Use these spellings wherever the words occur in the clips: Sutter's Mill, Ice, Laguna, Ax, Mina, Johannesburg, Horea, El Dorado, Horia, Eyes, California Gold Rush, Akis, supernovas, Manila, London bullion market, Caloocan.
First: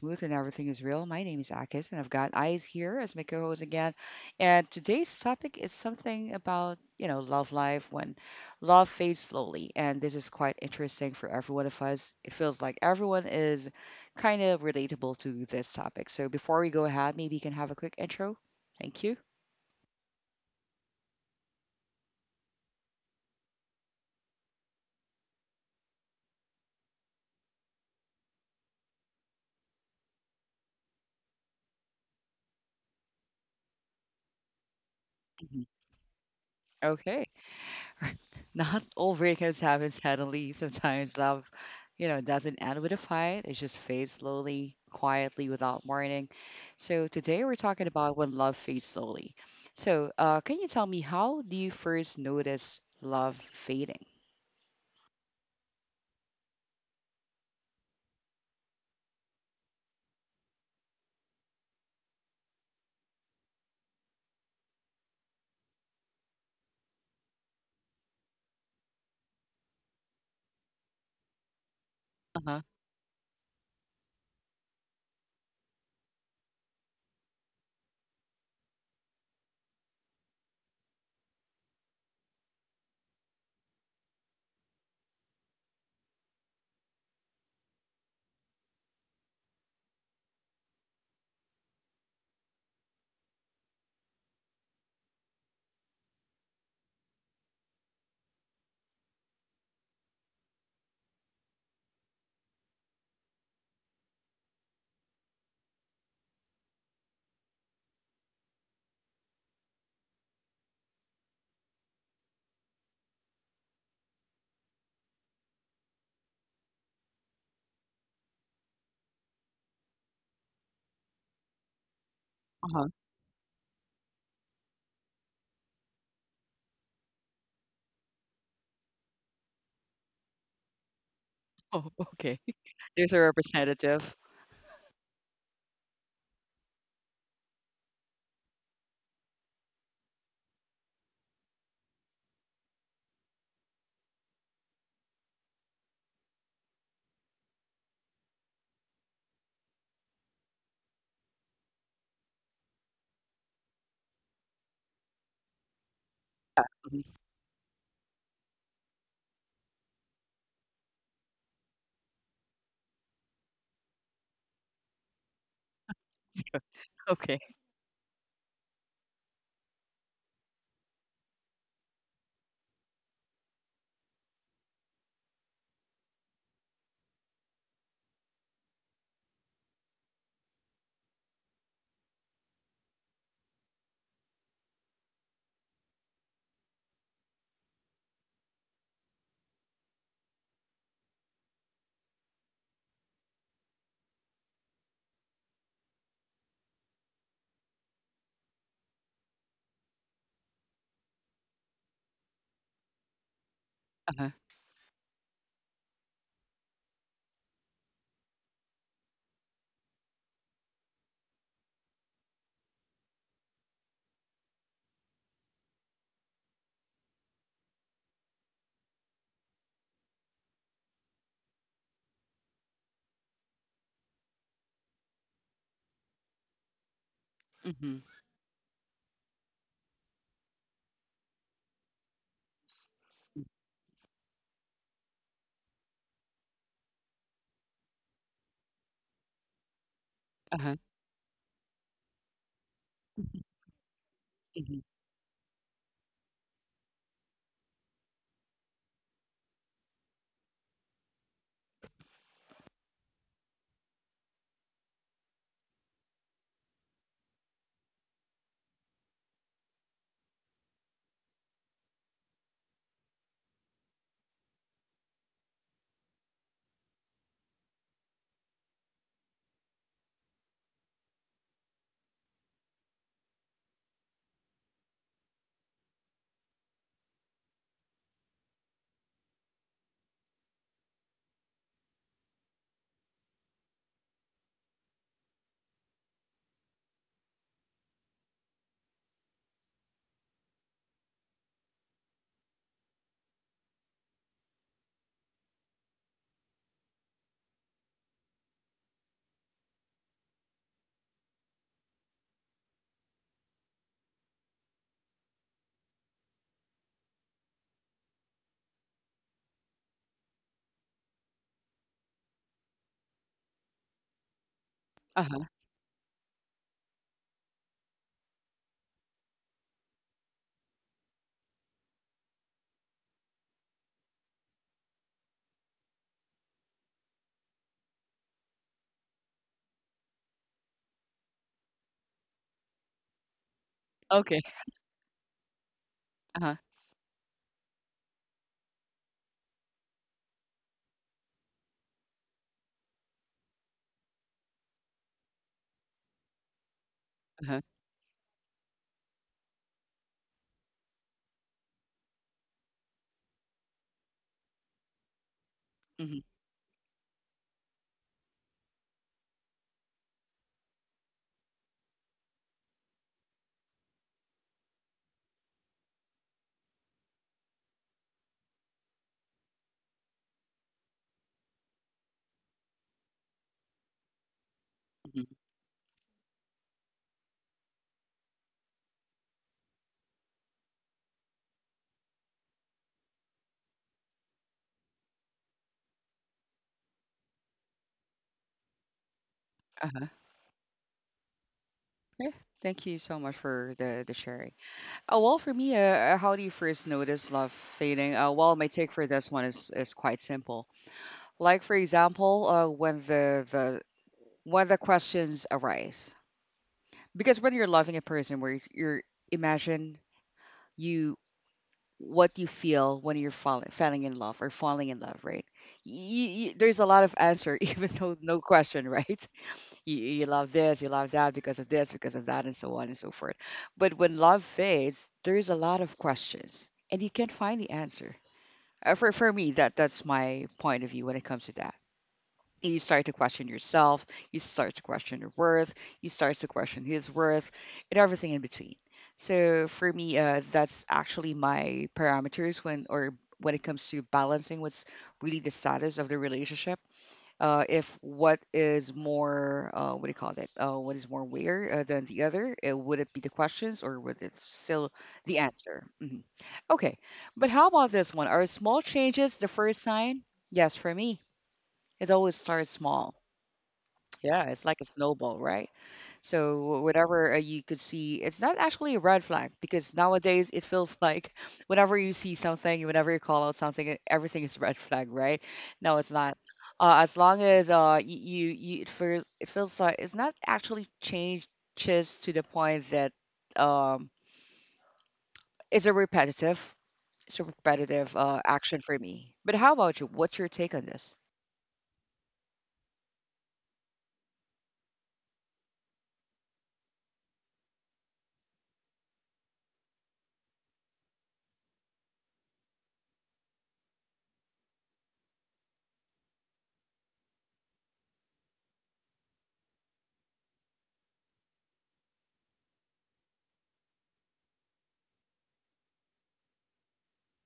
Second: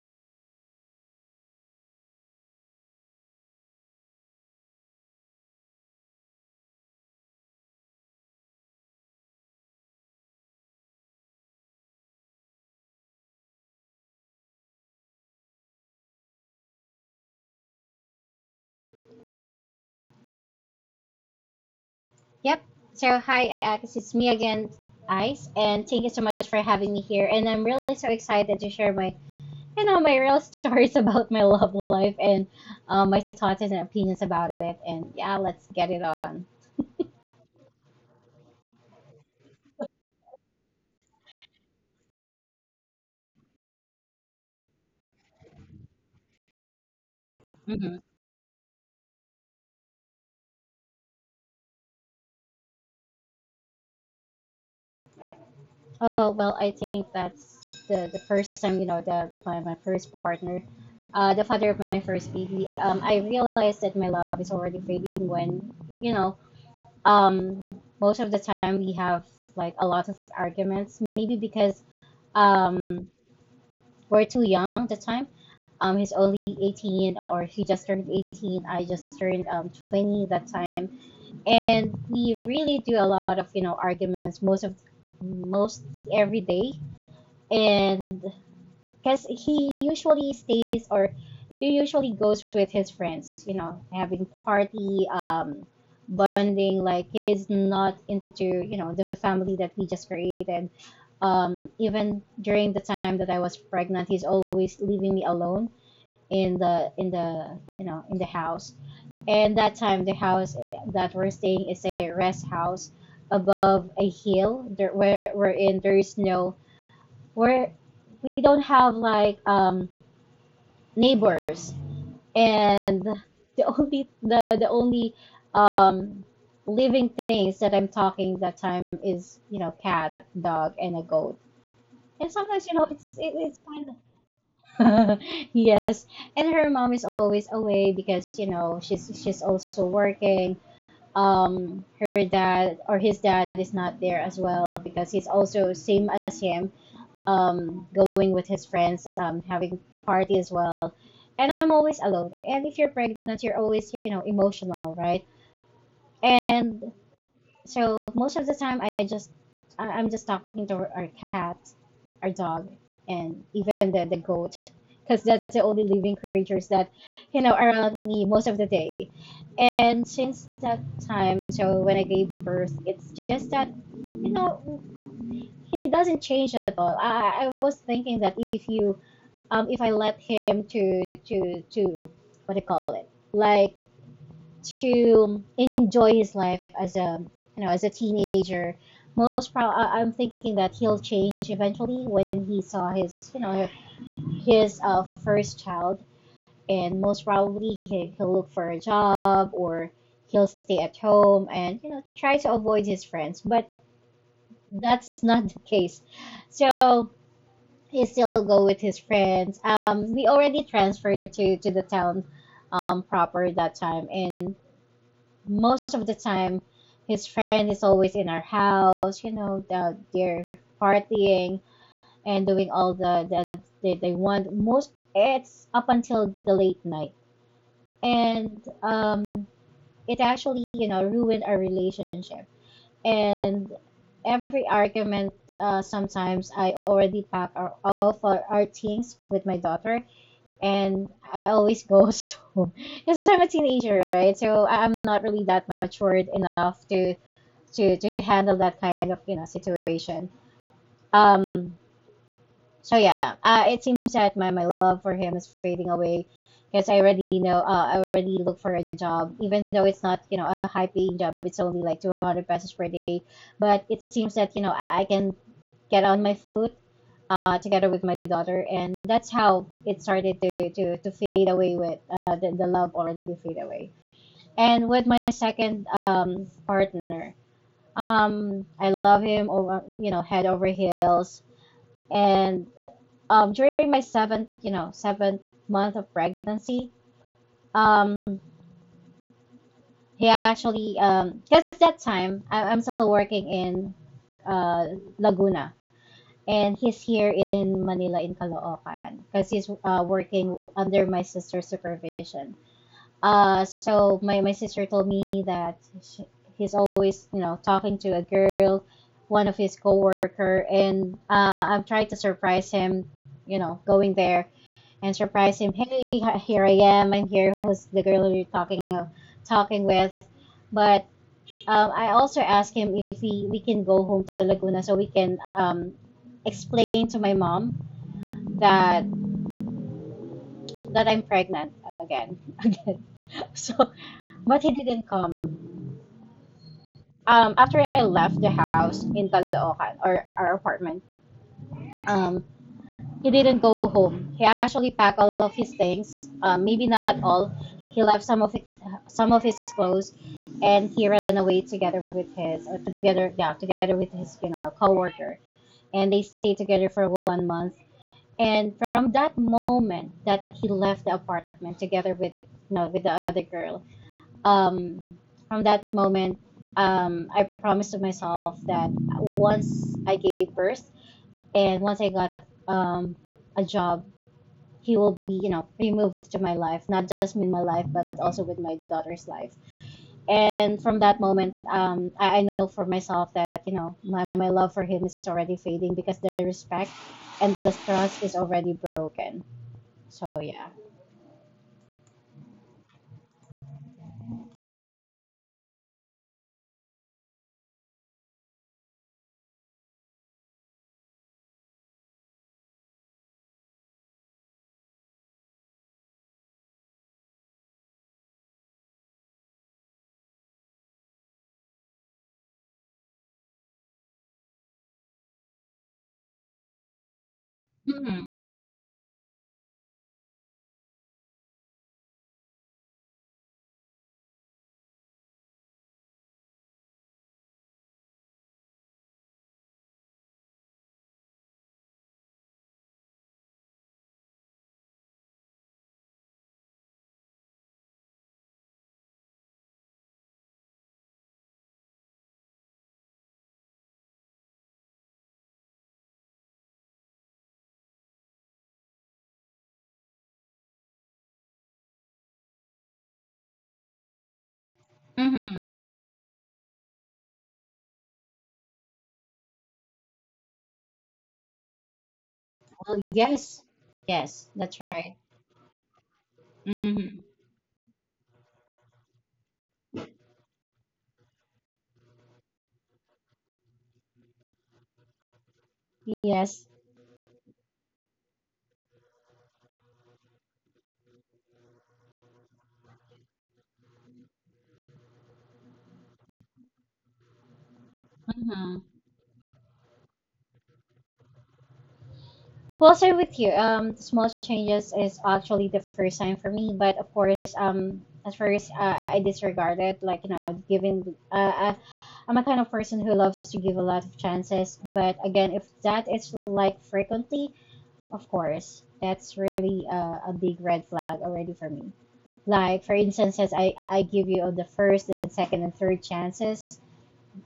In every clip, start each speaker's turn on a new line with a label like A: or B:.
A: smooth and everything is real. My name is Akis and I've got Eyes here as my co-host again. And today's topic is something about, love life when love fades slowly. And this is quite interesting for every one of us. It feels like everyone is kind of relatable to this topic. So before we go ahead, maybe you can have a quick intro. Thank you.
B: Yep. So hi, Ax. It's me again, Ice, and thank you so much for having me here. And I'm really so excited to share my real stories about my love life and my thoughts and opinions about it. And yeah,
A: Mhm.
B: let's get it on.
A: Okay. Not all breakups happen suddenly. Sometimes love, doesn't end with a fight. It just fades slowly, quietly, without warning. So today we're talking
B: hmm
A: about when love fades slowly. So, can you tell me, how do you first notice love fading?
B: Oh well, I think that's the first time, you know, that my first partner, the father of my first baby. I realized that my love is already fading when, you know, um, most of the time we have like a lot of arguments, maybe because
A: Uh-huh.
B: um, we're too young at the time. He's only 18 or he just turned 18. I just turned 20 that time. And we really do a lot of, you know, arguments most of most every day. And because he usually stays or he usually goes with his friends, you know, having party, bonding. Like he's not into, you know, the family that we just created. Um, even during the time that I was pregnant, he's always leaving me alone in the you know in the house. And that time, the house that we're staying is a rest house above a hill, there, wherein there is no where we don't have like neighbors, and
A: Uh-huh.
B: the only um, living things that I'm talking that time is you know cat, dog, and a goat.
A: Oh,
B: And
A: okay.
B: sometimes you know
A: There's a
B: it's fun.
A: representative.
B: Yes, and her mom is always away because you know she's also working. Um, her dad or his dad is not there as well because he's also same as him, um, going with his friends, having party as well. And I'm always alone. And if you're pregnant, you're always, you know, emotional, right? And
A: Mhm.
B: so most of the time, I, just, I- am just talking to our cat, our dog, and even the goat, because that's the only living creatures that, you
A: Okay.
B: know, are around me most of the day. And since that time, so when I gave birth, it's just that, you know, it doesn't change at all. I was thinking that if I let him to what do you call it like to enjoy his life as a you know as a teenager. I'm thinking that he'll change eventually when he saw his you know his first child, and most probably he'll look for a job or he'll stay at home and you know try to avoid his friends, but
A: Uh-huh.
B: that's not the case, so he still go with his friends. We already transferred to the town proper that time, and most of the time, his friend is always in our house. You know, they're partying and doing all the that they want. Most it's up until the late night,
A: Mm-hmm.
B: and it actually you know ruined our relationship. And every argument, sometimes I already pack all of our our, things with my daughter,
A: Uh-huh.
B: and I always go home because I'm a teenager, right? So
A: Mm-hmm.
B: I'm not really that matured enough to handle that kind of you know situation. Um, so yeah, it seems that my love for him is fading away because I already look for a job, even though it's not you know a high paying job. It's only like 200 pesos per day, but it seems that you know I can get on my foot, together with my daughter, and that's how it started to fade away with the love already fade away. And with my second partner, I love him over you know head over heels. And during my seventh you know seventh month of pregnancy, um, he actually because that time I'm still working in uh, Laguna, and he's here in Manila in Caloocan because he's working under my sister's supervision. So my sister told me that he's always you know talking to a girl, one of his coworker, and I'm trying to surprise him, you know, going there and
A: Uh-huh.
B: surprise him. Hey, here I am. I'm here. Who's the girl you're talking with? But I also asked him if we can go home to Laguna so we can explain to my mom that that I'm pregnant again. Again. So,
A: Okay.
B: but he didn't come.
A: Uh-huh.
B: After I left the house in Caloocan or our apartment, um, he didn't go home. He actually packed all of his things. Maybe not all.
A: Uh-huh.
B: He left some of it, some of his clothes, and he ran away together with his or together with his you know coworker. And they
A: Mm-hmm.
B: stayed together for 1 month. And from that moment that he left the apartment together with you know, with the other girl, um, from that moment, I promised to myself that once I gave birth and once I got um, a job, he will be you know removed to my life, not just with my life but also with my daughter's life. And from that moment I know for myself that you know my love for him is already fading because the respect and the trust is already broken,
A: Uh-huh.
B: so yeah.
A: Okay. Thank you so much for the sharing. Oh, well, for me, how do you first notice love fading? Well, my take for this one is quite simple. Like for example, when the when the questions arise, because when you're loving a person, where you're imagine you what you feel when you're falling in love or falling in love, right? There's a lot of answer, even
B: Mm-hmm.
A: though no question, right? You love this, you love that because of this, because of that, and so on and so forth. But when love fades, there's a lot of questions and you can't find the answer. For me, that's my point of view when it comes to that. You start to question yourself, you start to question your worth, you start to question his worth, and everything in between. So for me, that's actually my parameters when or when it comes to balancing what's really the status of the relationship, if what is more, what do you call it? What is more weird than the other? Would it be the questions or would it still the
B: Mm-hmm.
A: answer? Mhm. Okay, but how about this one? Are small changes the first sign? Yes, for me, it always starts
B: Well,
A: small.
B: yes,
A: Yeah, it's
B: that's
A: like a
B: right.
A: snowball, right? So
B: Mm-hmm.
A: whenever you could see, it's not actually a red flag because nowadays it feels like whenever you see something, whenever you call out something, everything is red flag, right? No, it's not.
B: Yes.
A: As long as you you, you it feels, it feels like it's not actually changes to the point that um it's a repetitive, it's a repetitive
B: Mm-hmm.
A: action for me. But how about you? What's your take on this?
B: Well sir with you, small changes is actually the first time for me, but of course, at first, I disregarded like you know giving, uh, I'm a kind of person who loves to give a lot of chances, but again, if that is like frequently, of course, that's really a big red flag already for me. Like for instance, as I give you the first, and second, and third chances,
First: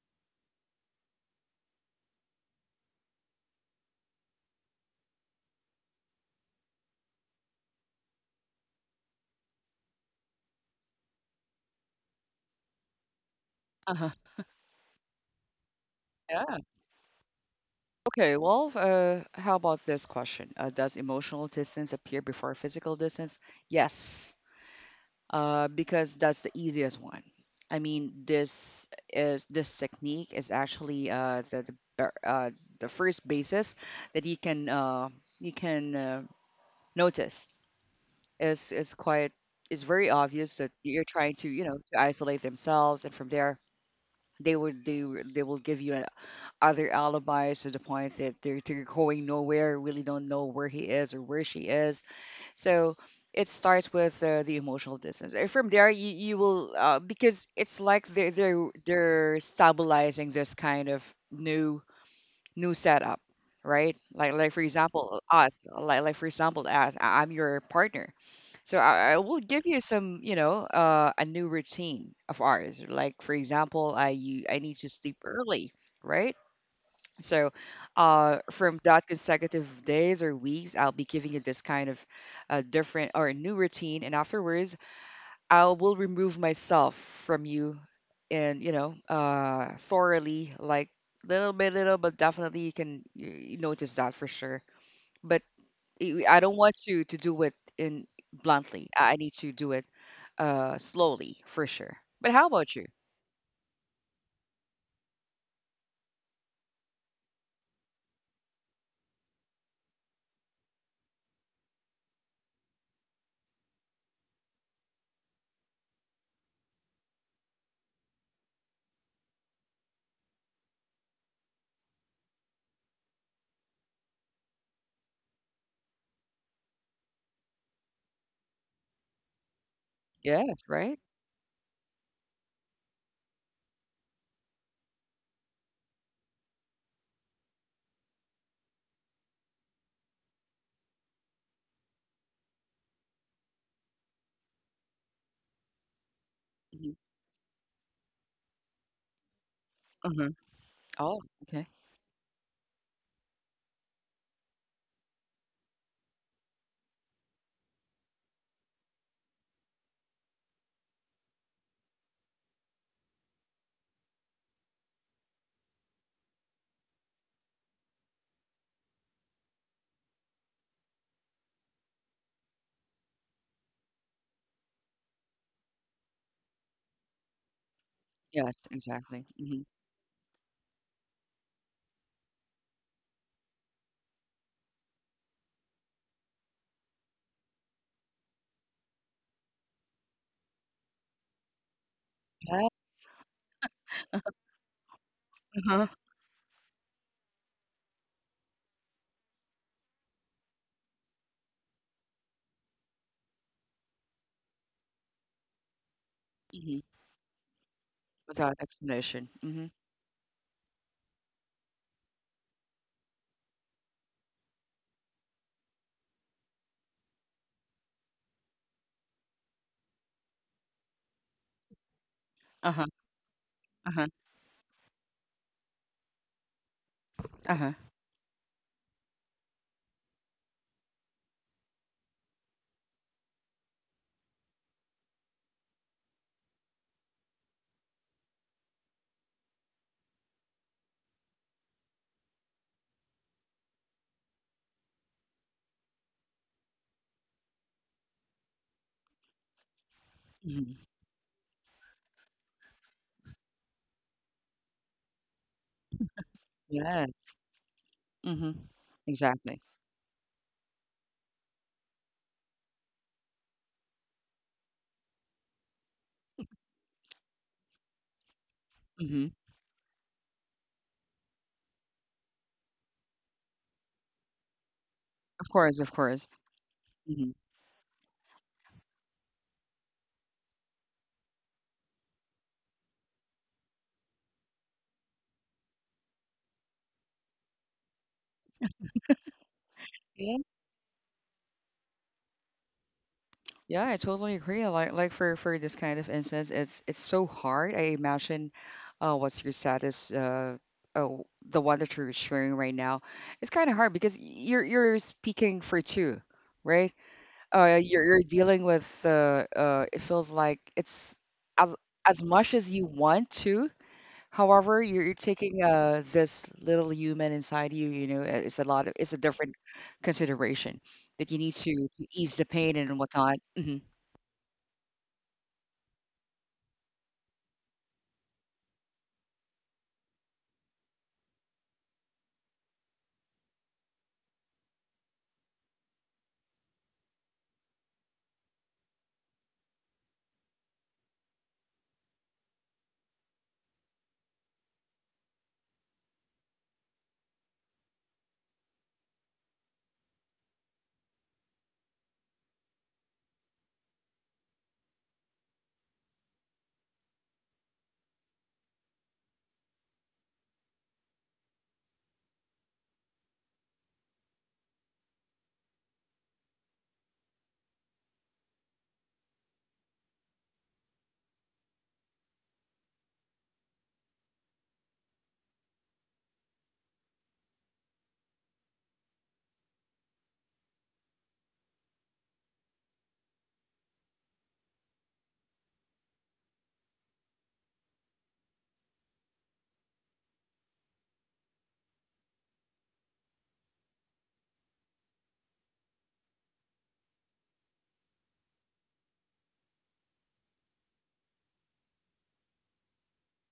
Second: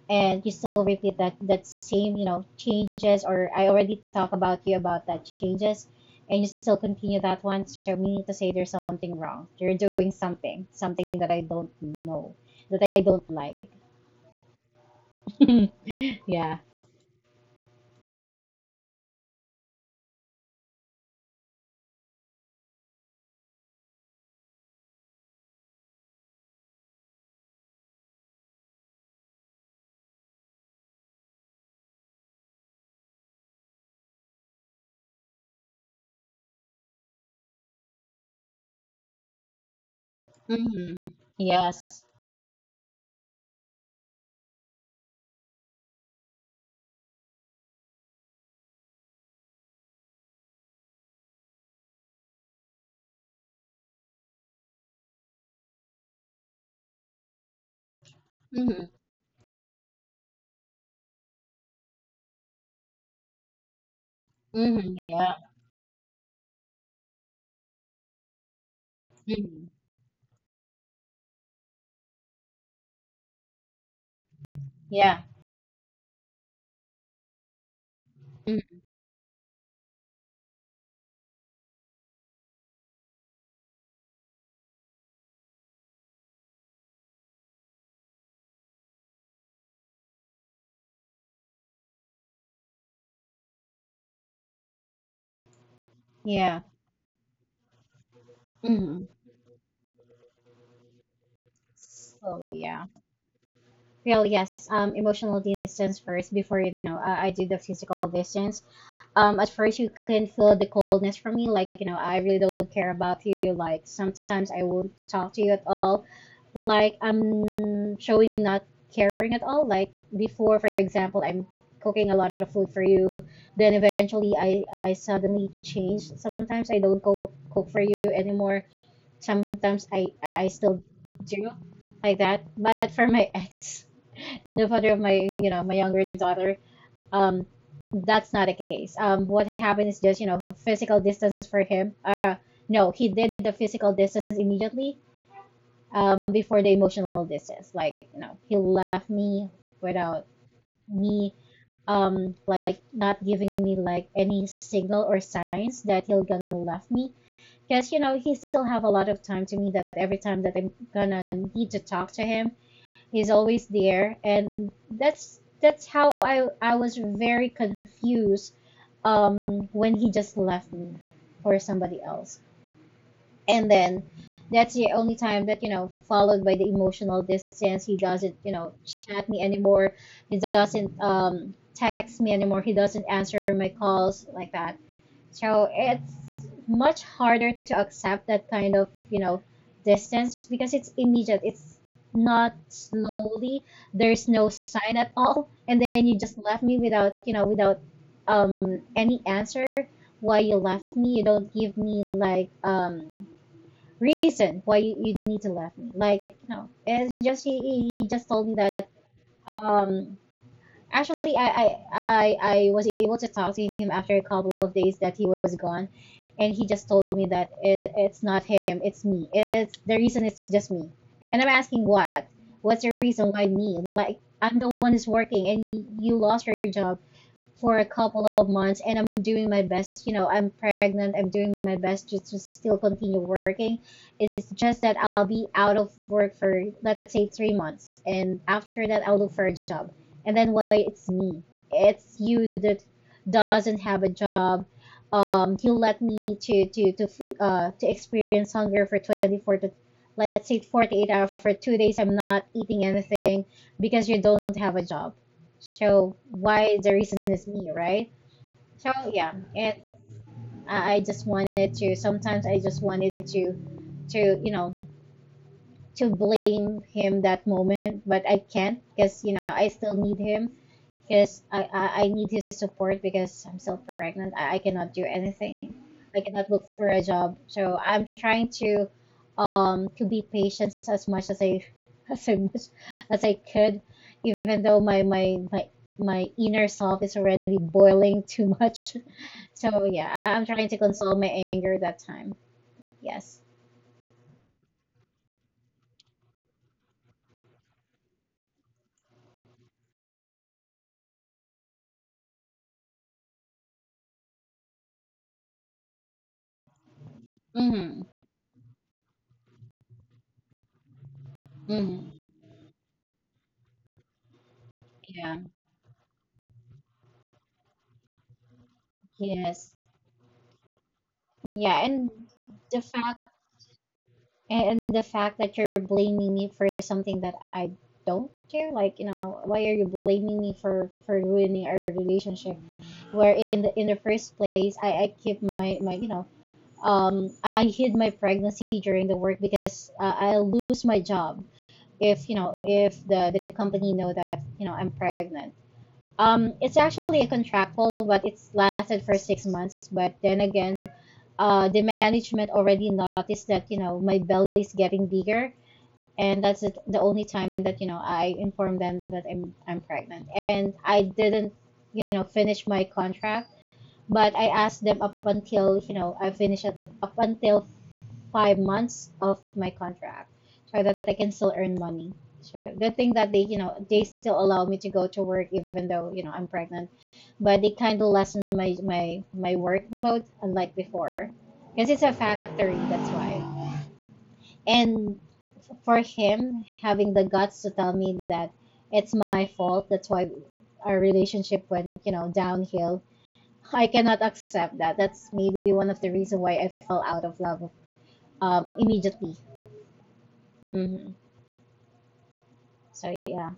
B: and you still repeat that same you know changes, or I already talk about you about that changes, and you still continue that one, so meaning to say there's something wrong. You're doing something, something that I don't know, that I don't like.
A: Uh-huh.
B: Yeah.
A: Okay, well, how about this question? Does emotional distance appear before physical distance? Yes, because that's the easiest one. I mean, this technique is actually the first basis that you can notice is quite, is very obvious that
B: Mm-hmm.
A: you're trying to, you know,
B: Yes.
A: to isolate themselves, and from there they would they will give you other alibis to the point that they're going nowhere, really don't know where he is or where she is. So it starts with the emotional distance. And from there, you will, because it's like
B: Mm-hmm.
A: they're stabilizing this kind of new new setup, right? Like,
B: Mm-hmm. Yeah.
A: like for example, us, I'm your partner. So I will give
B: Mm-hmm.
A: you some, you know, a new routine of ours. Like for example, I need to sleep
B: Yeah.
A: early, right? So, from
B: Mm-hmm.
A: that consecutive days or weeks, I'll be giving you this kind of different or new routine, and afterwards, I will remove myself from you, and you know, thoroughly, like little by little, but definitely you can you notice that for sure. But I
B: Yeah.
A: don't want you to do it in bluntly.
B: Mm-hmm.
A: I need to do it slowly for sure. But
B: So
A: how about you?
B: yeah. Well, yes. Emotional distance first before you know I do the physical distance. At first you can feel the coldness from me, like you know I really don't care about you. Like sometimes I won't talk to you at all. Like I'm showing not caring at all. Like before, for example, I'm cooking a lot of food for you. Then eventually, I suddenly change. Sometimes I don't cook for you anymore. Sometimes I
A: Yes,
B: still
A: right?
B: do like that. But for my ex, the father of my you know my younger daughter, um, that's not the case. What happened is just you know physical distance for him. No, he did the physical distance immediately, before the
A: Mm-hmm.
B: emotional distance. Like, you know, he left me without
A: Oh,
B: me,
A: okay.
B: like not giving me like any signal or signs that he'll gonna left me. Cause you know he still have a lot of time to me. That every time that I'm gonna need to talk to him, he's always there, and that's how I was very confused um when he just left me for somebody else, and then that's the only time that you know followed by the emotional distance. He doesn't you
A: Yes,
B: know
A: exactly.
B: chat me
A: Hmm.
B: anymore, he doesn't text me anymore, he doesn't answer my calls like that. So it's much harder to accept that kind of you know distance because it's immediate, it's not slowly, there's no sign at all, and
A: Uh-huh.
B: then you just left me without you know without um any answer why you left me. You don't give me like reason why you need to left me. Like, you know,
A: Mhm.
B: it's just he just told me
A: Without
B: that
A: explanation. Mhm.
B: um actually I was able to talk to him after a couple of days that he was gone, and he just told me that it's not him, it's me. It's the reason it's just me. And I'm asking what? What's
A: Uh-huh.
B: your reason why me?
A: Uh-huh.
B: Like I'm the one who's working and you lost your job
A: Uh-huh.
B: for a couple of months, and I'm doing my best. You know, I'm pregnant. I'm doing my best just to still continue working. It's just that I'll be out of work for, let's say, 3 months. And after that, I'll look for a job. And then, why it's me. It's you that doesn't have a job. You let me to experience hunger for 24 to let's say
A: Mhm.
B: 48 hours for 2 days. I'm not eating anything because you don't have a job, so why the reason
A: Yes.
B: is me, right?
A: Mhm.
B: So yeah,
A: Exactly.
B: and I just wanted to. Sometimes I just wanted to, to you know, to blame him that moment, but I can't because
A: Mhm.
B: I still need him, because I need his support because I'm still pregnant. I cannot do
A: Of
B: anything.
A: course, of
B: I
A: course.
B: cannot look for a
A: Mhm.
B: job. So I'm trying to be patient as much as I as I as I could, even though my inner self is already boiling too much. So yeah,
A: Yeah.
B: I'm trying to console my anger that time. Yes.
A: Yeah, I totally agree. Like, for this kind of instance, it's so hard. I imagine what's your status, oh the one that you're sharing right now. It's kind of hard because you're speaking for two, right?
B: Mm-hmm.
A: You're dealing with it feels like it's, as
B: Mm-hmm.
A: as much as you want to. However, you're
B: Yeah.
A: taking, this little human inside you, you know, it's a lot of, it's a different
B: Yes.
A: consideration that you need
B: Yeah. And
A: to ease the pain
B: the
A: and
B: fact
A: whatnot. Hmm.
B: the fact that you're blaming me for something that I don't care, like, why are you blaming me for ruining our relationship? Where in the first place, I keep my my you know um I hid my pregnancy during the work because I'll lose my job if, if the company know that, I'm pregnant. It's actually a contractual, but it's lasted for 6 months. But then again, the management already noticed that, my belly is getting bigger, and that's it, the only time that, I informed them that I'm pregnant, and I didn't, finish my contract, but I asked them up until, I finish at, up until 5 months of my contract, so that I can still earn money. So, good thing that they you know they still allow me to go to work even though, I'm pregnant, but they kind of lessen my my my workload unlike before, because it's a factory. That's why. And for him having the guts to tell me that it's my fault. That's why our relationship went downhill. I cannot accept that. That's maybe one of the reason why I fell out of love, immediately. hmm So yeah,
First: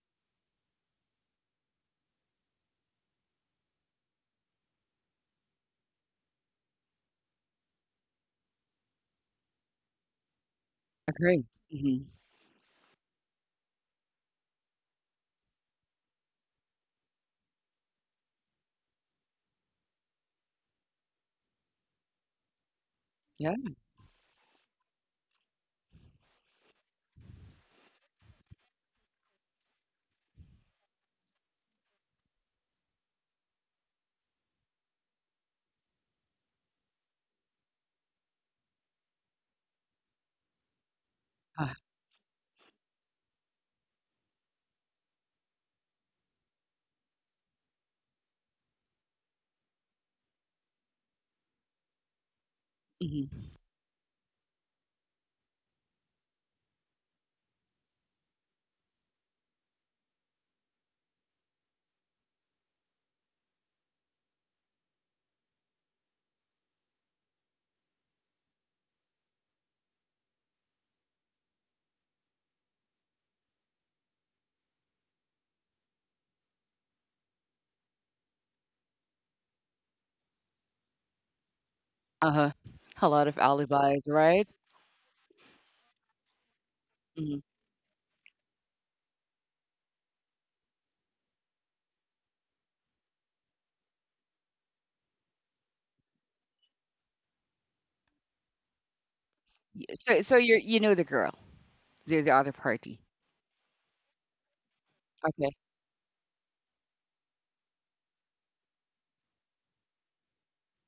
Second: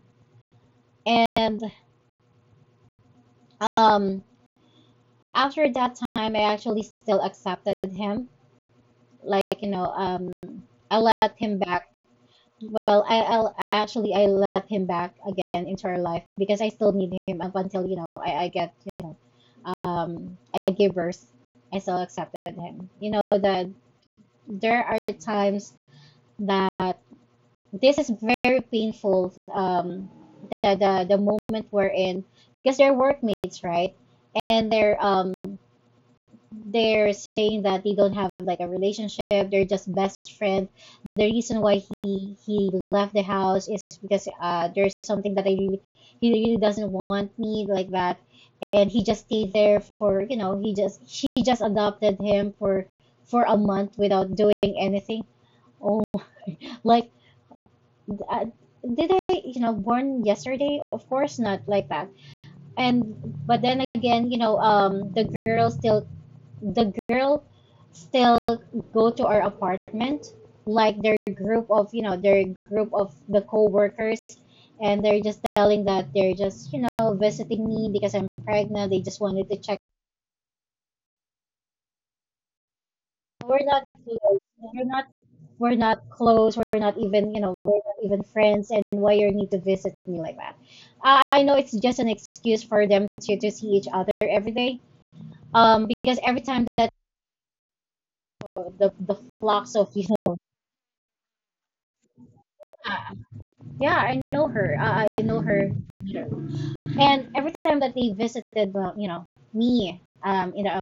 B: and um, after that time, I actually still accepted him. Like, I let
A: Agree.
B: him back.
A: Hmm.
B: Well, I, I'll actually I let him back again into our life, because I still need him up until, I get, um I give birth. I still accepted him. You know
A: Yeah.
B: that there are times that this is very painful. The moment we're in, because they're workmates, right? And they're, they're saying that they don't have like a relationship. They're just best friend. The reason
A: Uh,
B: why he left the house is because, there's something that I really he really doesn't want me like that. And he just stayed there for, he just she just adopted him for
A: hmm.
B: a month without doing anything. Oh, like, uh, did I, born yesterday? Of course not, like that. And but then again, the girl still go to our apartment, like their group of the co-workers, and they're just telling that they're just, visiting me because I'm pregnant. They just wanted to check.
A: Uh-huh. A lot of
B: We're not
A: alibis,
B: close.
A: right?
B: We're not close. We're not
A: Hmm.
B: even, we're not even friends. And why you need to visit me like that? I know it's just an excuse for them to see each other every day. Because every time that the flocks of
A: So, so you're, you know the girl, the other party.
B: Yeah, I know her. I know
A: Okay.
B: her. Sure. And every time that they visited, well, me,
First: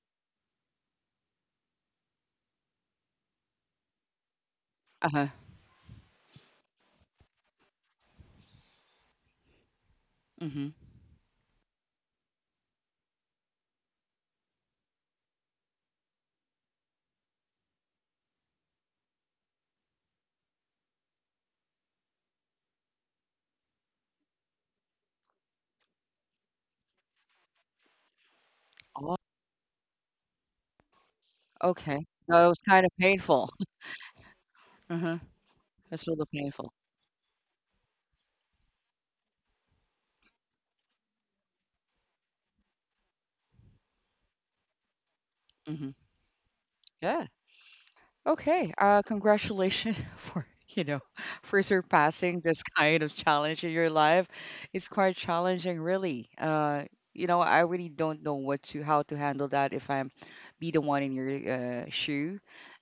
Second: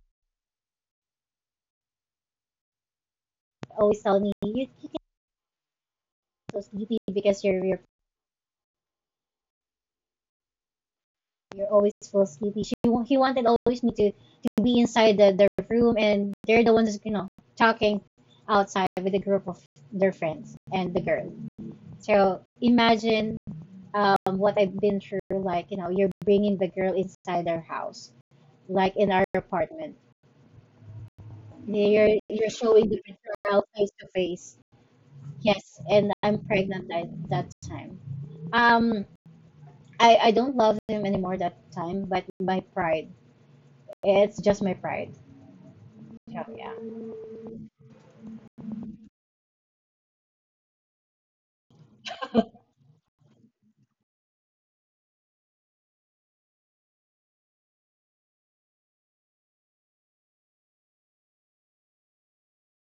B: always tell me, you, get
A: Uh-huh.
B: so sleepy because
A: Hmm.
B: you're always full sleepy. He wanted always me to be inside the room, and they're the ones, talking outside with a group of their friends and the girl. So imagine what I've been through. Like, you're bringing the girl inside their house, like in
A: Oh,
B: our apartment. Yeah,
A: okay.
B: you're,
A: No, it was kind
B: showing
A: of
B: the
A: painful.
B: betrayal face to face.
A: Uh-huh.
B: Yes,
A: It's a
B: and
A: little
B: I'm
A: painful.
B: pregnant at that time. Um, I don't love him anymore that time, but my pride. It's just my pride.
A: Hmm.
B: So yeah.
A: Yeah. Okay, congratulations for you know, for surpassing this kind of challenge in your life. It's quite challenging, really. You know, I really don't know what to how to handle that if I'm be the one in your, shoe.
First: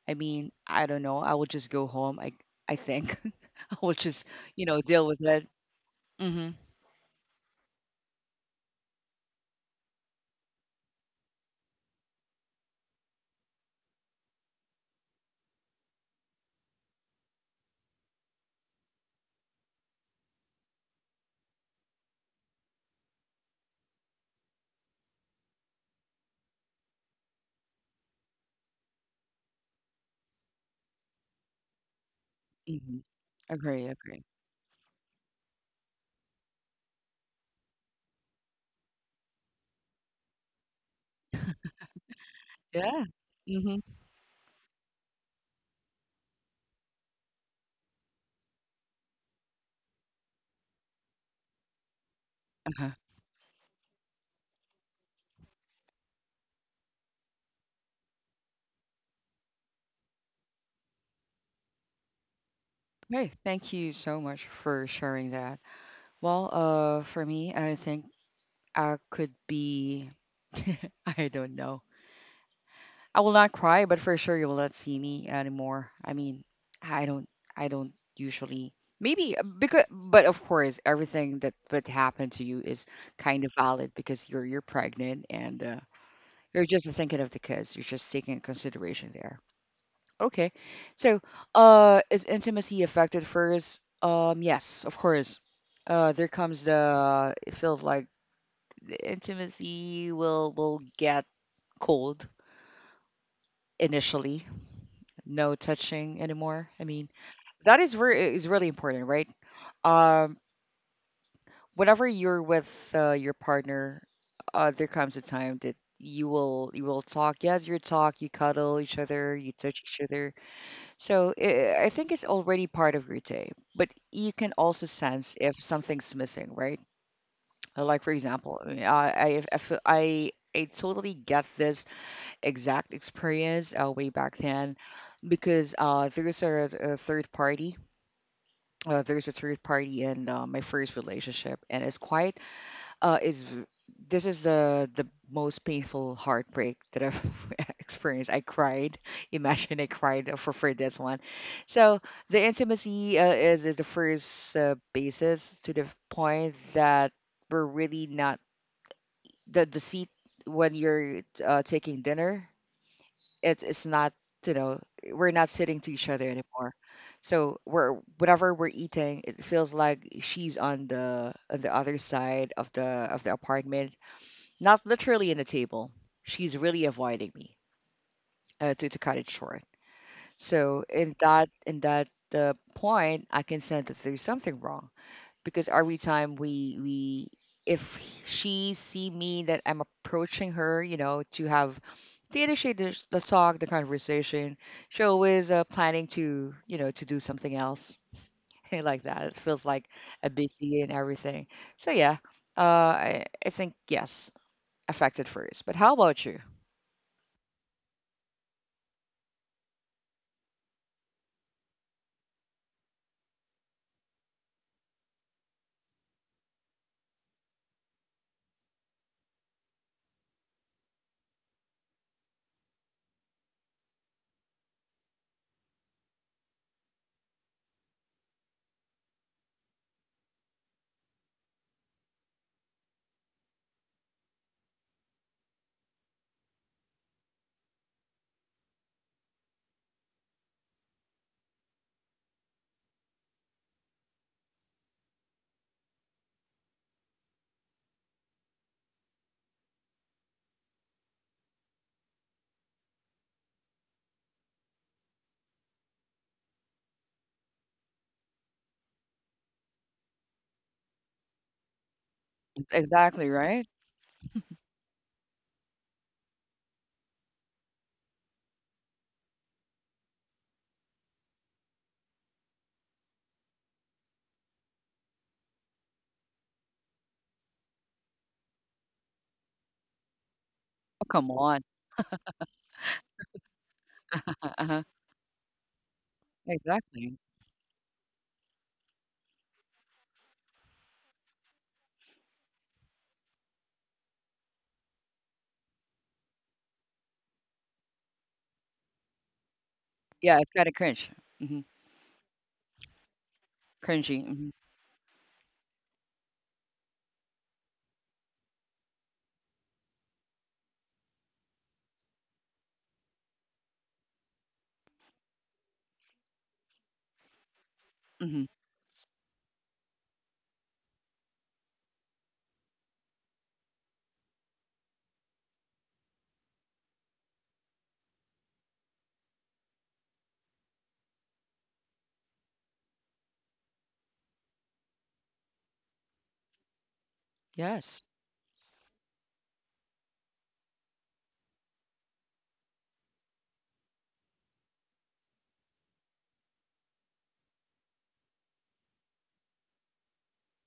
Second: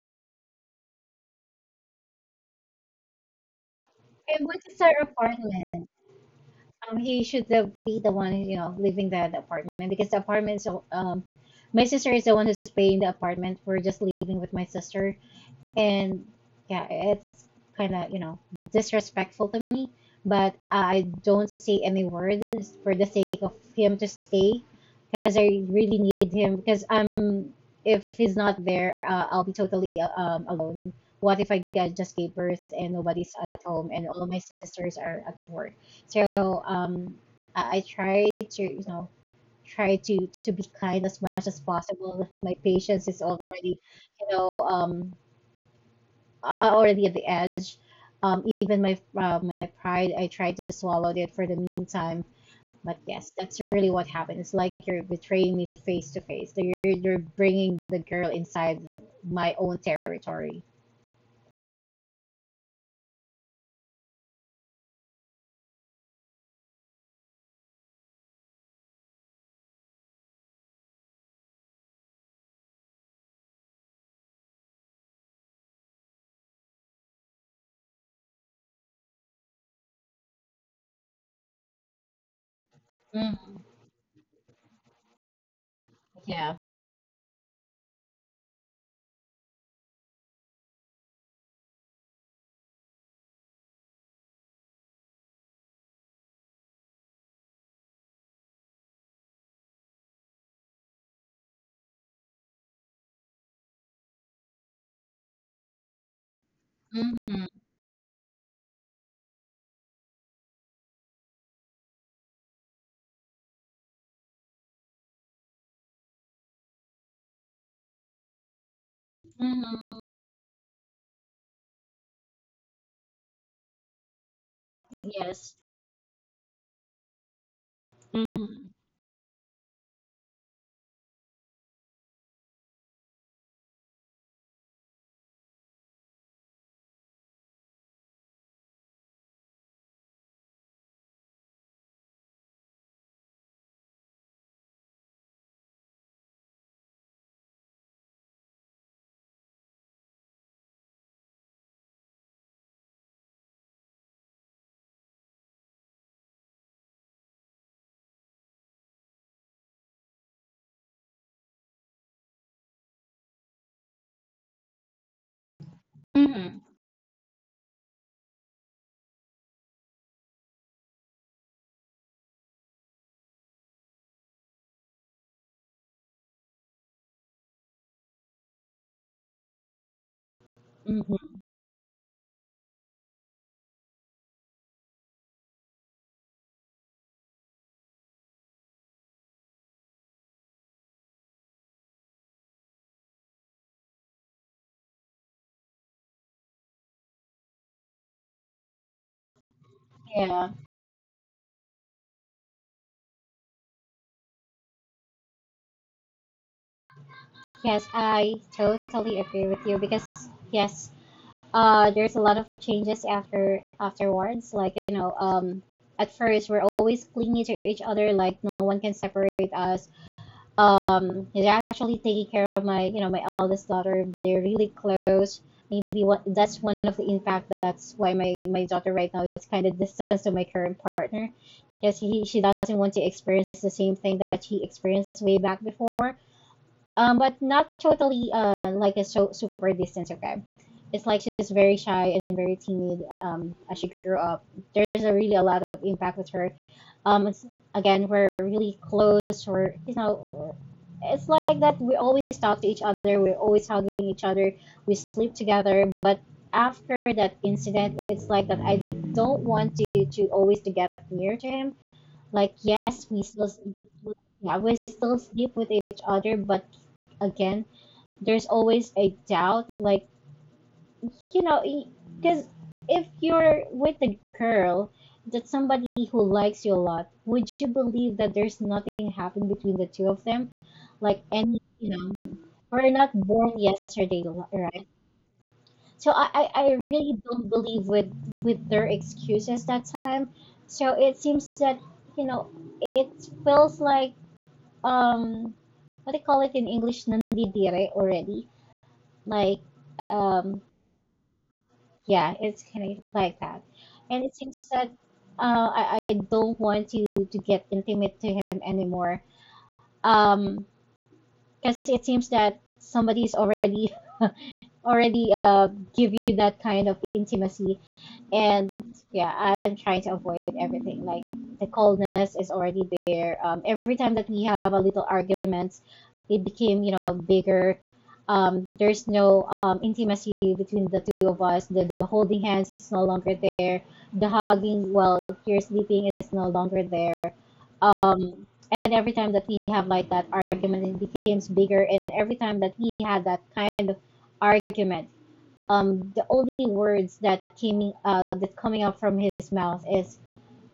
A: I mean, I don't know. I will just go home. I think, I will just,
B: And what
A: you
B: is
A: know,
B: our
A: deal with it.
B: apartment?
A: Mm-hmm.
B: He should have be the one, living there, the apartment because the apartment. So, my sister is the one who's paying the apartment. We're just living with my sister. And yeah, it's kind of, disrespectful to me. But I don't say any words for the sake of him to stay, because I really need him. Because I'm, if he's not there, I'll be totally alone. What if I get, just gave birth and
A: Mm-hmm.
B: nobody's at
A: Agree.
B: home and
A: Agree.
B: all my sisters are at work? So, um, I try to, try to to be kind as much as possible. My
A: Yeah.
B: patience is
A: Mm-hmm.
B: already, you know um already at the edge. Even my, my pride, I tried to swallow it for the meantime.
A: Uh-huh.
B: But yes, that's really what happened. It's like you're betraying me face to face. So you're bringing the girl inside my own territory.
A: Okay. Thank you so much for sharing that. Well, for me, I think I could be, I don't know. I will not cry, but for sure you will not see me anymore. I mean, I don't, I don't usually. Maybe because, but of course, everything that happened to you is kind of
B: Mm-hmm.
A: valid because you're pregnant and,
B: Yeah.
A: you're just thinking of the kids. You're just taking consideration there. Okay, so is intimacy affected first? Yes, of course. There comes the, it feels like the intimacy will get cold initially. No touching anymore. I mean,
B: Mm-hmm.
A: that is where it is really important, right? Um, Whenever you're with, your partner, there comes a time that you will, you will talk. Yes, you talk, you cuddle each other, you touch
B: Mm-hmm.
A: each other. So I think it's already part of your day, but you can also sense
B: Yes.
A: if something's missing, right? Like for example, I
B: Mm-hmm.
A: mean, I, feel, I totally get this exact experience way back then because, there's a third party. There's a third party in, my first relationship, and it's quite, is this is the most painful heartbreak that I've experienced. I cried. Imagine I cried for this one. So the intimacy, is the first, basis to the point that we're really not the seat when you're, taking dinner, it is not, you know, we're not sitting to each other
B: Mm-hmm.
A: anymore. So we're, whatever we're eating, it feels like she's on the other side of the apartment, not literally in the table. She's really avoiding me, to cut it short. So in
B: hmm
A: that, point, I can sense that there's something wrong because every time we if she see me that I'm approaching her, you know, to have to initiate the talk, the conversation, she always, planning to you know to do something else like that. It feels like a
B: Yeah.
A: busy and everything. So yeah, I think yes, affected first. But how about you?
B: Yes, I totally agree with you, because yes, there's a lot of changes afterwards. Like, at first we're always clingy to each other. Like no one can separate us. They're actually taking care of my, my eldest daughter. They're really close. Maybe what that's one of the impact. That's why my daughter right now is kind of distanced to my current partner. Yes, he, she doesn't want to experience the same thing that he experienced way back before. But not totally, like a so, super distant subscribe. It's like she's very shy and very timid, as she grew up. There's a really a lot of impact with her. It's, again, we're really close. We're, you know, it's like that we always talk to each other. We're always hugging each other. We sleep together. But after that incident, it's like that I don't want to always to get near to him, like. Yes, we
A: Exactly
B: still
A: right.
B: sleep with, yeah, we still sleep with each other, but again, there's always a doubt. Like, you know, because if you're with a girl that somebody who likes you a lot, would you believe that there's nothing happened between the two of them?
A: Oh
B: Like
A: come
B: any,
A: on.
B: you know, we're not born yesterday, right?
A: Uh-huh.
B: So I really
A: Exactly.
B: don't believe with their excuses that time. So it seems that, you know it feels like, um what do you call it in English, nandidire already, like,
A: Yeah, it's
B: um
A: kind of cringe. Hmm.
B: yeah, it's kind of like that. And
A: Cringy.
B: it
A: Hmm.
B: seems that, I don't want you to get intimate to him anymore, um because it seems that somebody's already already, give you that kind of intimacy.
A: Hmm.
B: And yeah, I'm trying to avoid everything. Like, the coldness is already there. Every time that we have a little argument, it became, you know, bigger. There's no, intimacy between the two of us. The holding hands is no longer there. The hugging while here sleeping is no longer there.
A: Yes.
B: Um, and every time that we have like that argument, it becomes bigger. And every time that we had that kind of argument, the only words that came, that coming out from his mouth is,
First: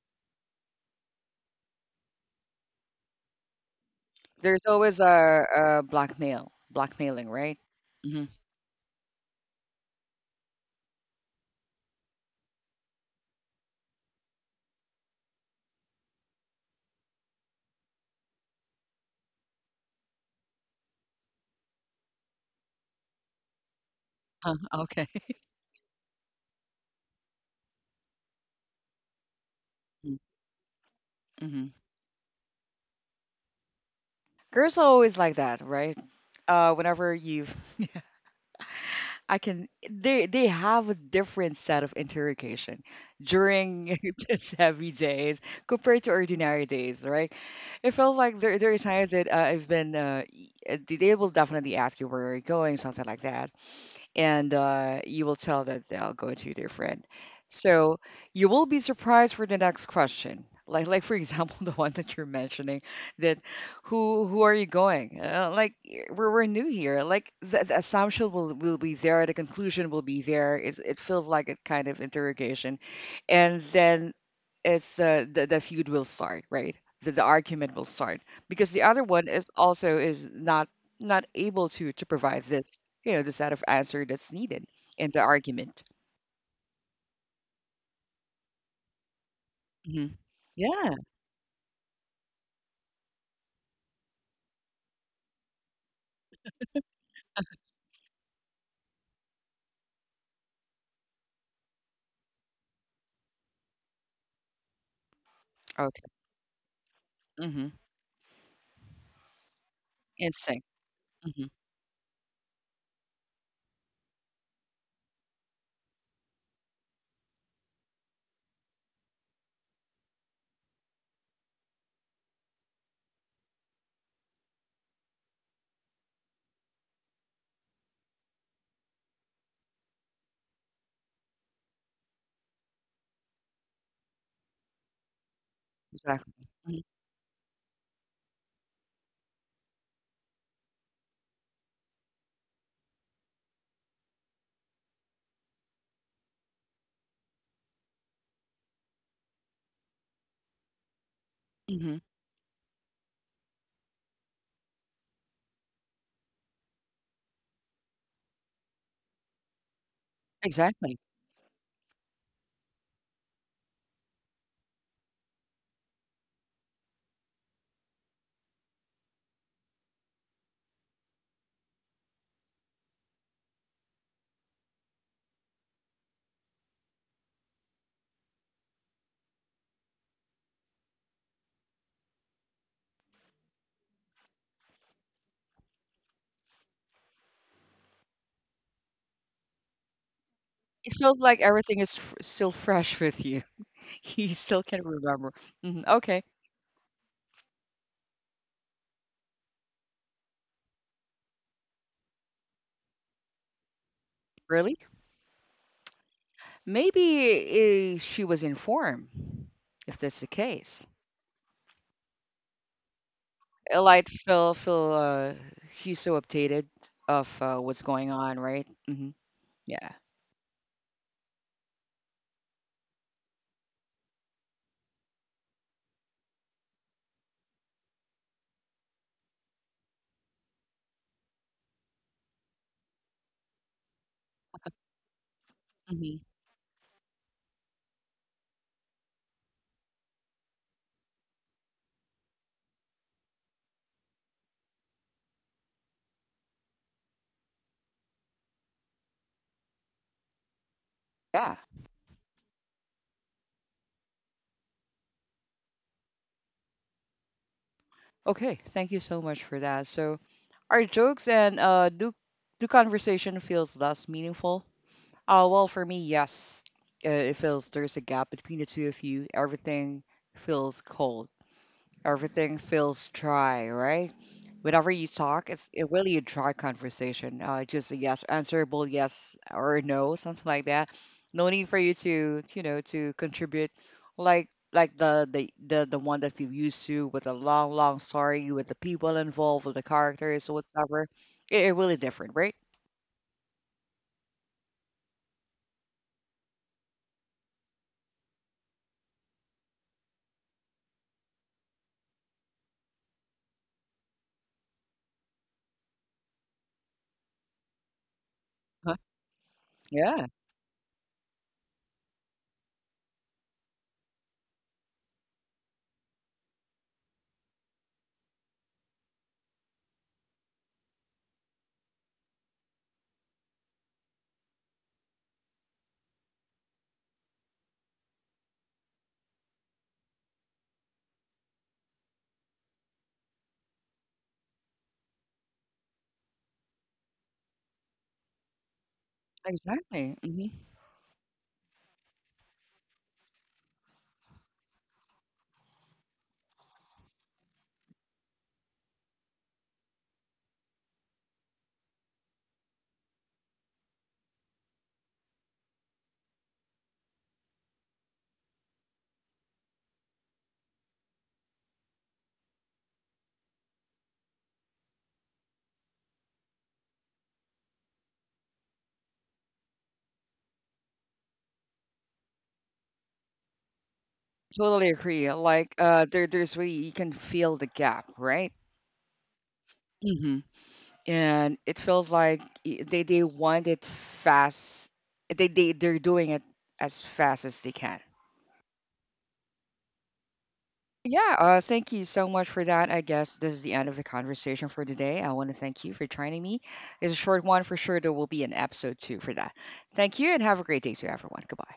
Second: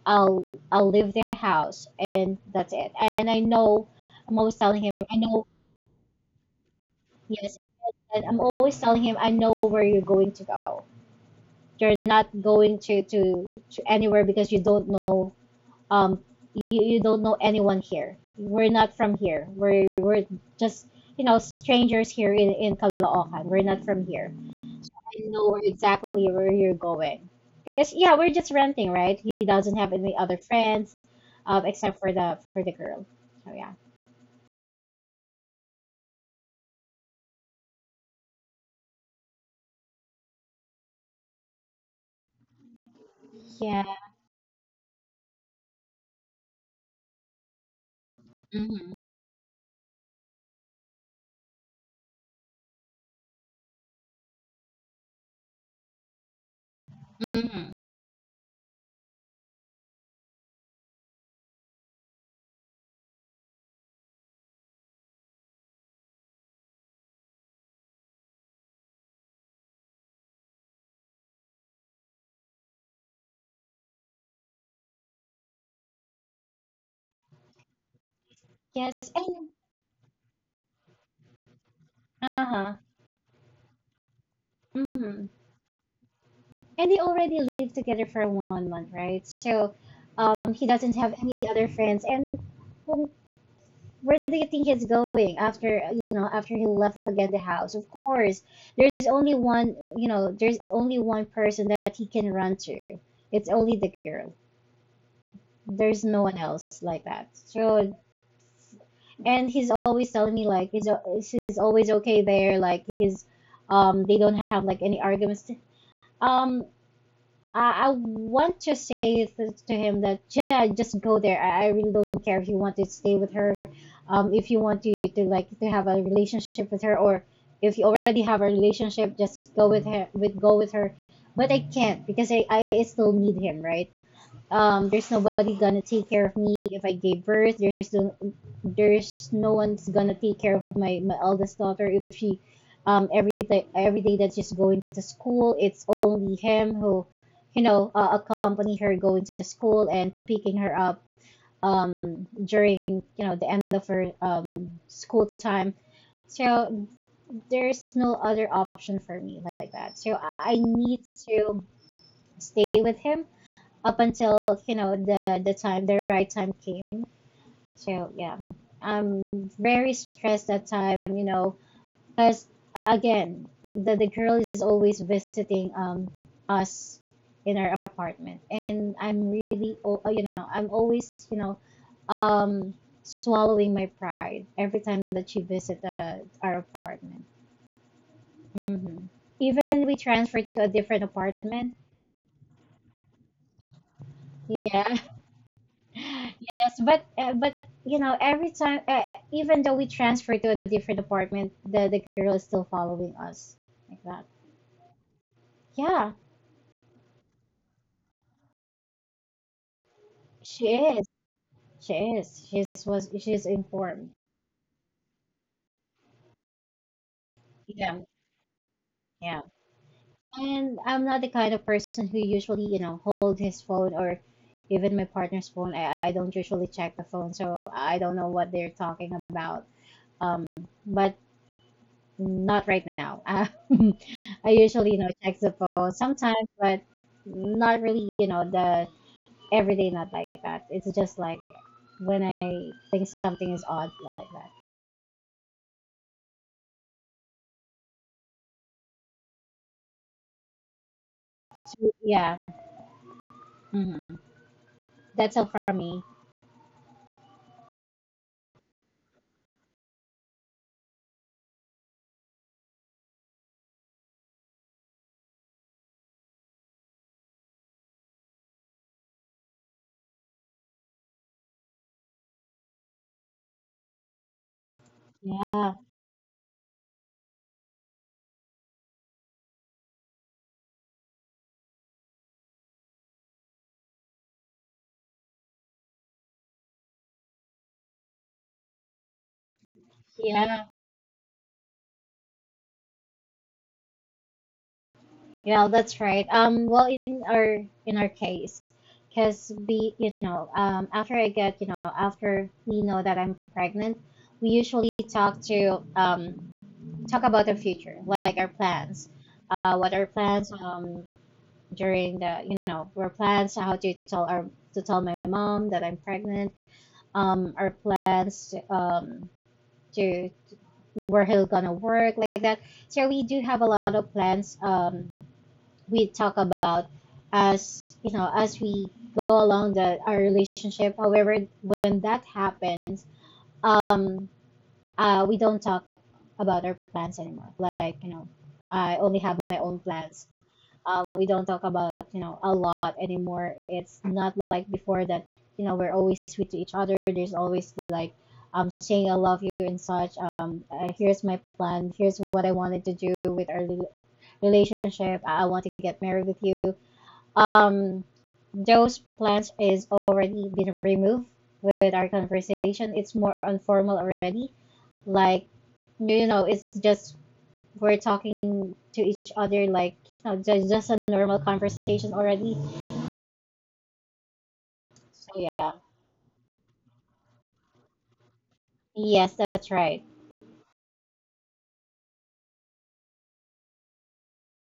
B: I'll, leave their house, and that's it. And I know, I'm always
A: There's
B: telling him,
A: always
B: I know,
A: a blackmail, blackmailing,
B: yes,
A: right? Hmm.
B: and I'm always telling him, I know where you're going to go. You're not going to anywhere because you don't know, um you, don't know anyone here. We're not from here. We're just, you know, strangers here in Caloocan. We're not from here.
A: Uh, okay.
B: I know exactly where you're going. Because yeah, we're just renting, right? He doesn't have any other friends,
A: Mm-hmm.
B: except for the girl. So yeah.
A: Girls are always like that, right? Whenever you, I can, they have a different set of interrogation
B: Yeah.
A: during these heavy days compared to ordinary days, right? It felt like there are
B: Mm-hmm.
A: times that, they will definitely ask you where you're going, something like that. And you will tell that they'll go to their friend.
B: Mm-hmm.
A: So you will be surprised for the next question. Like for example, the one that you're mentioning, that who are you going? Like we're new here. Like the assumption will be there, the conclusion will be there. It's, it feels like a kind of interrogation, and then it's, the feud will start, right? The argument will start because the
B: Yes.
A: other one
B: And
A: is also is not able to provide this,
B: uh-huh.
A: you know, the set of answer that's needed in the
B: Mm-hmm.
A: argument.
B: And they already live together for 1 month, right? So,
A: Hmm.
B: he doesn't
A: Yeah.
B: have any other friends. And, um, where do you think he's going after, after he left again the house? Of course, there's only one, there's only one person that he can run to. It's only the girl.
A: Okay.
B: There's no one else, like that.
A: Hmm.
B: So. And he's always
A: In
B: telling me,
A: sync.
B: like,
A: Hmm.
B: he's always okay there, like, he's, they don't have like any arguments. um I want to say, to him that, yeah, just go there. I really don't care if you want to stay with her, if you want to like to have a relationship with her, or if you already have a relationship, just go with her. With, go with her. But I can't because, I still need him, right? There's nobody gonna take care
A: Exactly.
B: of me
A: Hmm.
B: if I gave birth. There's no one's gonna take care of my, my eldest daughter if she, every day that she's going to school, it's only him who, you know, accompany her going to school and picking her up, um,
A: Hmm.
B: during, you know, the end of her, school time. So there's no other option for me like that. So I
A: Exactly.
B: need to stay with him up until, you know, the, time, the right time came. So yeah, I'm very stressed that time, you know, because again, the girl is always visiting, us in our apartment. And I'm really, oh, you know, I'm always, you know, um swallowing my pride every time that she visits, our apartment. Hmm, even we transferred to a
A: It
B: different
A: feels like everything
B: apartment.
A: is still fresh with you. You still can
B: Yeah.
A: remember. Hmm. Okay.
B: Yes, but you know, every time, even though we transfer to a different apartment, the girl is still following us, like that.
A: Really?
B: Yeah,
A: Maybe, she was informed, if that's the
B: she
A: case.
B: is. She is. She's was. She's
A: Like
B: informed.
A: Phil, Phil, he's so updated of, what's
B: Yeah,
A: going on, right? Hmm.
B: yeah.
A: Yeah.
B: And I'm not the kind of person who usually, you know, hold his phone or even my partner's phone. I don't usually check the phone, so I don't know what they're talking about. Um, but not right now. I usually, you know, check the phone
A: Hmm.
B: sometimes, but not really, you know, the everyday not like that. It's just like when I think something is odd, like that.
A: Yeah.
B: So yeah, mhm. That's all for me.
A: Okay. Thank you so much for that. So. Our jokes and, do conversation feels less meaningful? Well, for me, yes. It feels there's a gap between the two of you. Everything feels cold. Everything feels dry, right? Whenever you talk, it's
B: Yeah,
A: it really a dry conversation. Just a yes, answerable yes or no, something like that. No need for you to, you know, to contribute like the one that we used to with a long, long story with the people involved, with the characters,
B: yeah,
A: whatsoever. It really different, right?
B: yeah. That's right. Well, in our case, because we, you know, after I get, you know, after we know that I'm pregnant, we usually talk to, talk about the future, like our
A: Huh?
B: plans. What our
A: Yeah,
B: plans, during the, you know, our plans how to tell our, to tell my mom that I'm pregnant, our plans to where he'll gonna work, like that. So we do have a lot of plans, we talk about, as you know, as we go along the our relationship. However, when that happens, um we don't talk about our plans anymore. Like, you know, I only have my own
A: exactly.
B: plans.
A: Hmm.
B: We don't talk about, you know, a lot anymore. It's not like before, that, you know, we're always sweet to each other. There's always like, saying I love you and such. Here's my plan. Here's what I wanted to do with our relationship. I want to get married with you. Um, those plans is already been removed with our conversation. It's more informal already. Like, you know, it's just, we're talking to each other like, you know, just a normal conversation already.
A: Totally agree.
B: So
A: Like,
B: yeah,
A: there, there's really you can feel the gap, right?
B: yes, that's right.
A: Hmm. And it feels like, they want it fast. They they're doing it as fast as they can. Yeah, thank you so much for that. I guess this is the end of the conversation for today. I want to thank you for joining me. It's a short one for sure. There will be an episode two for that. Thank you and have a great day to everyone. Goodbye.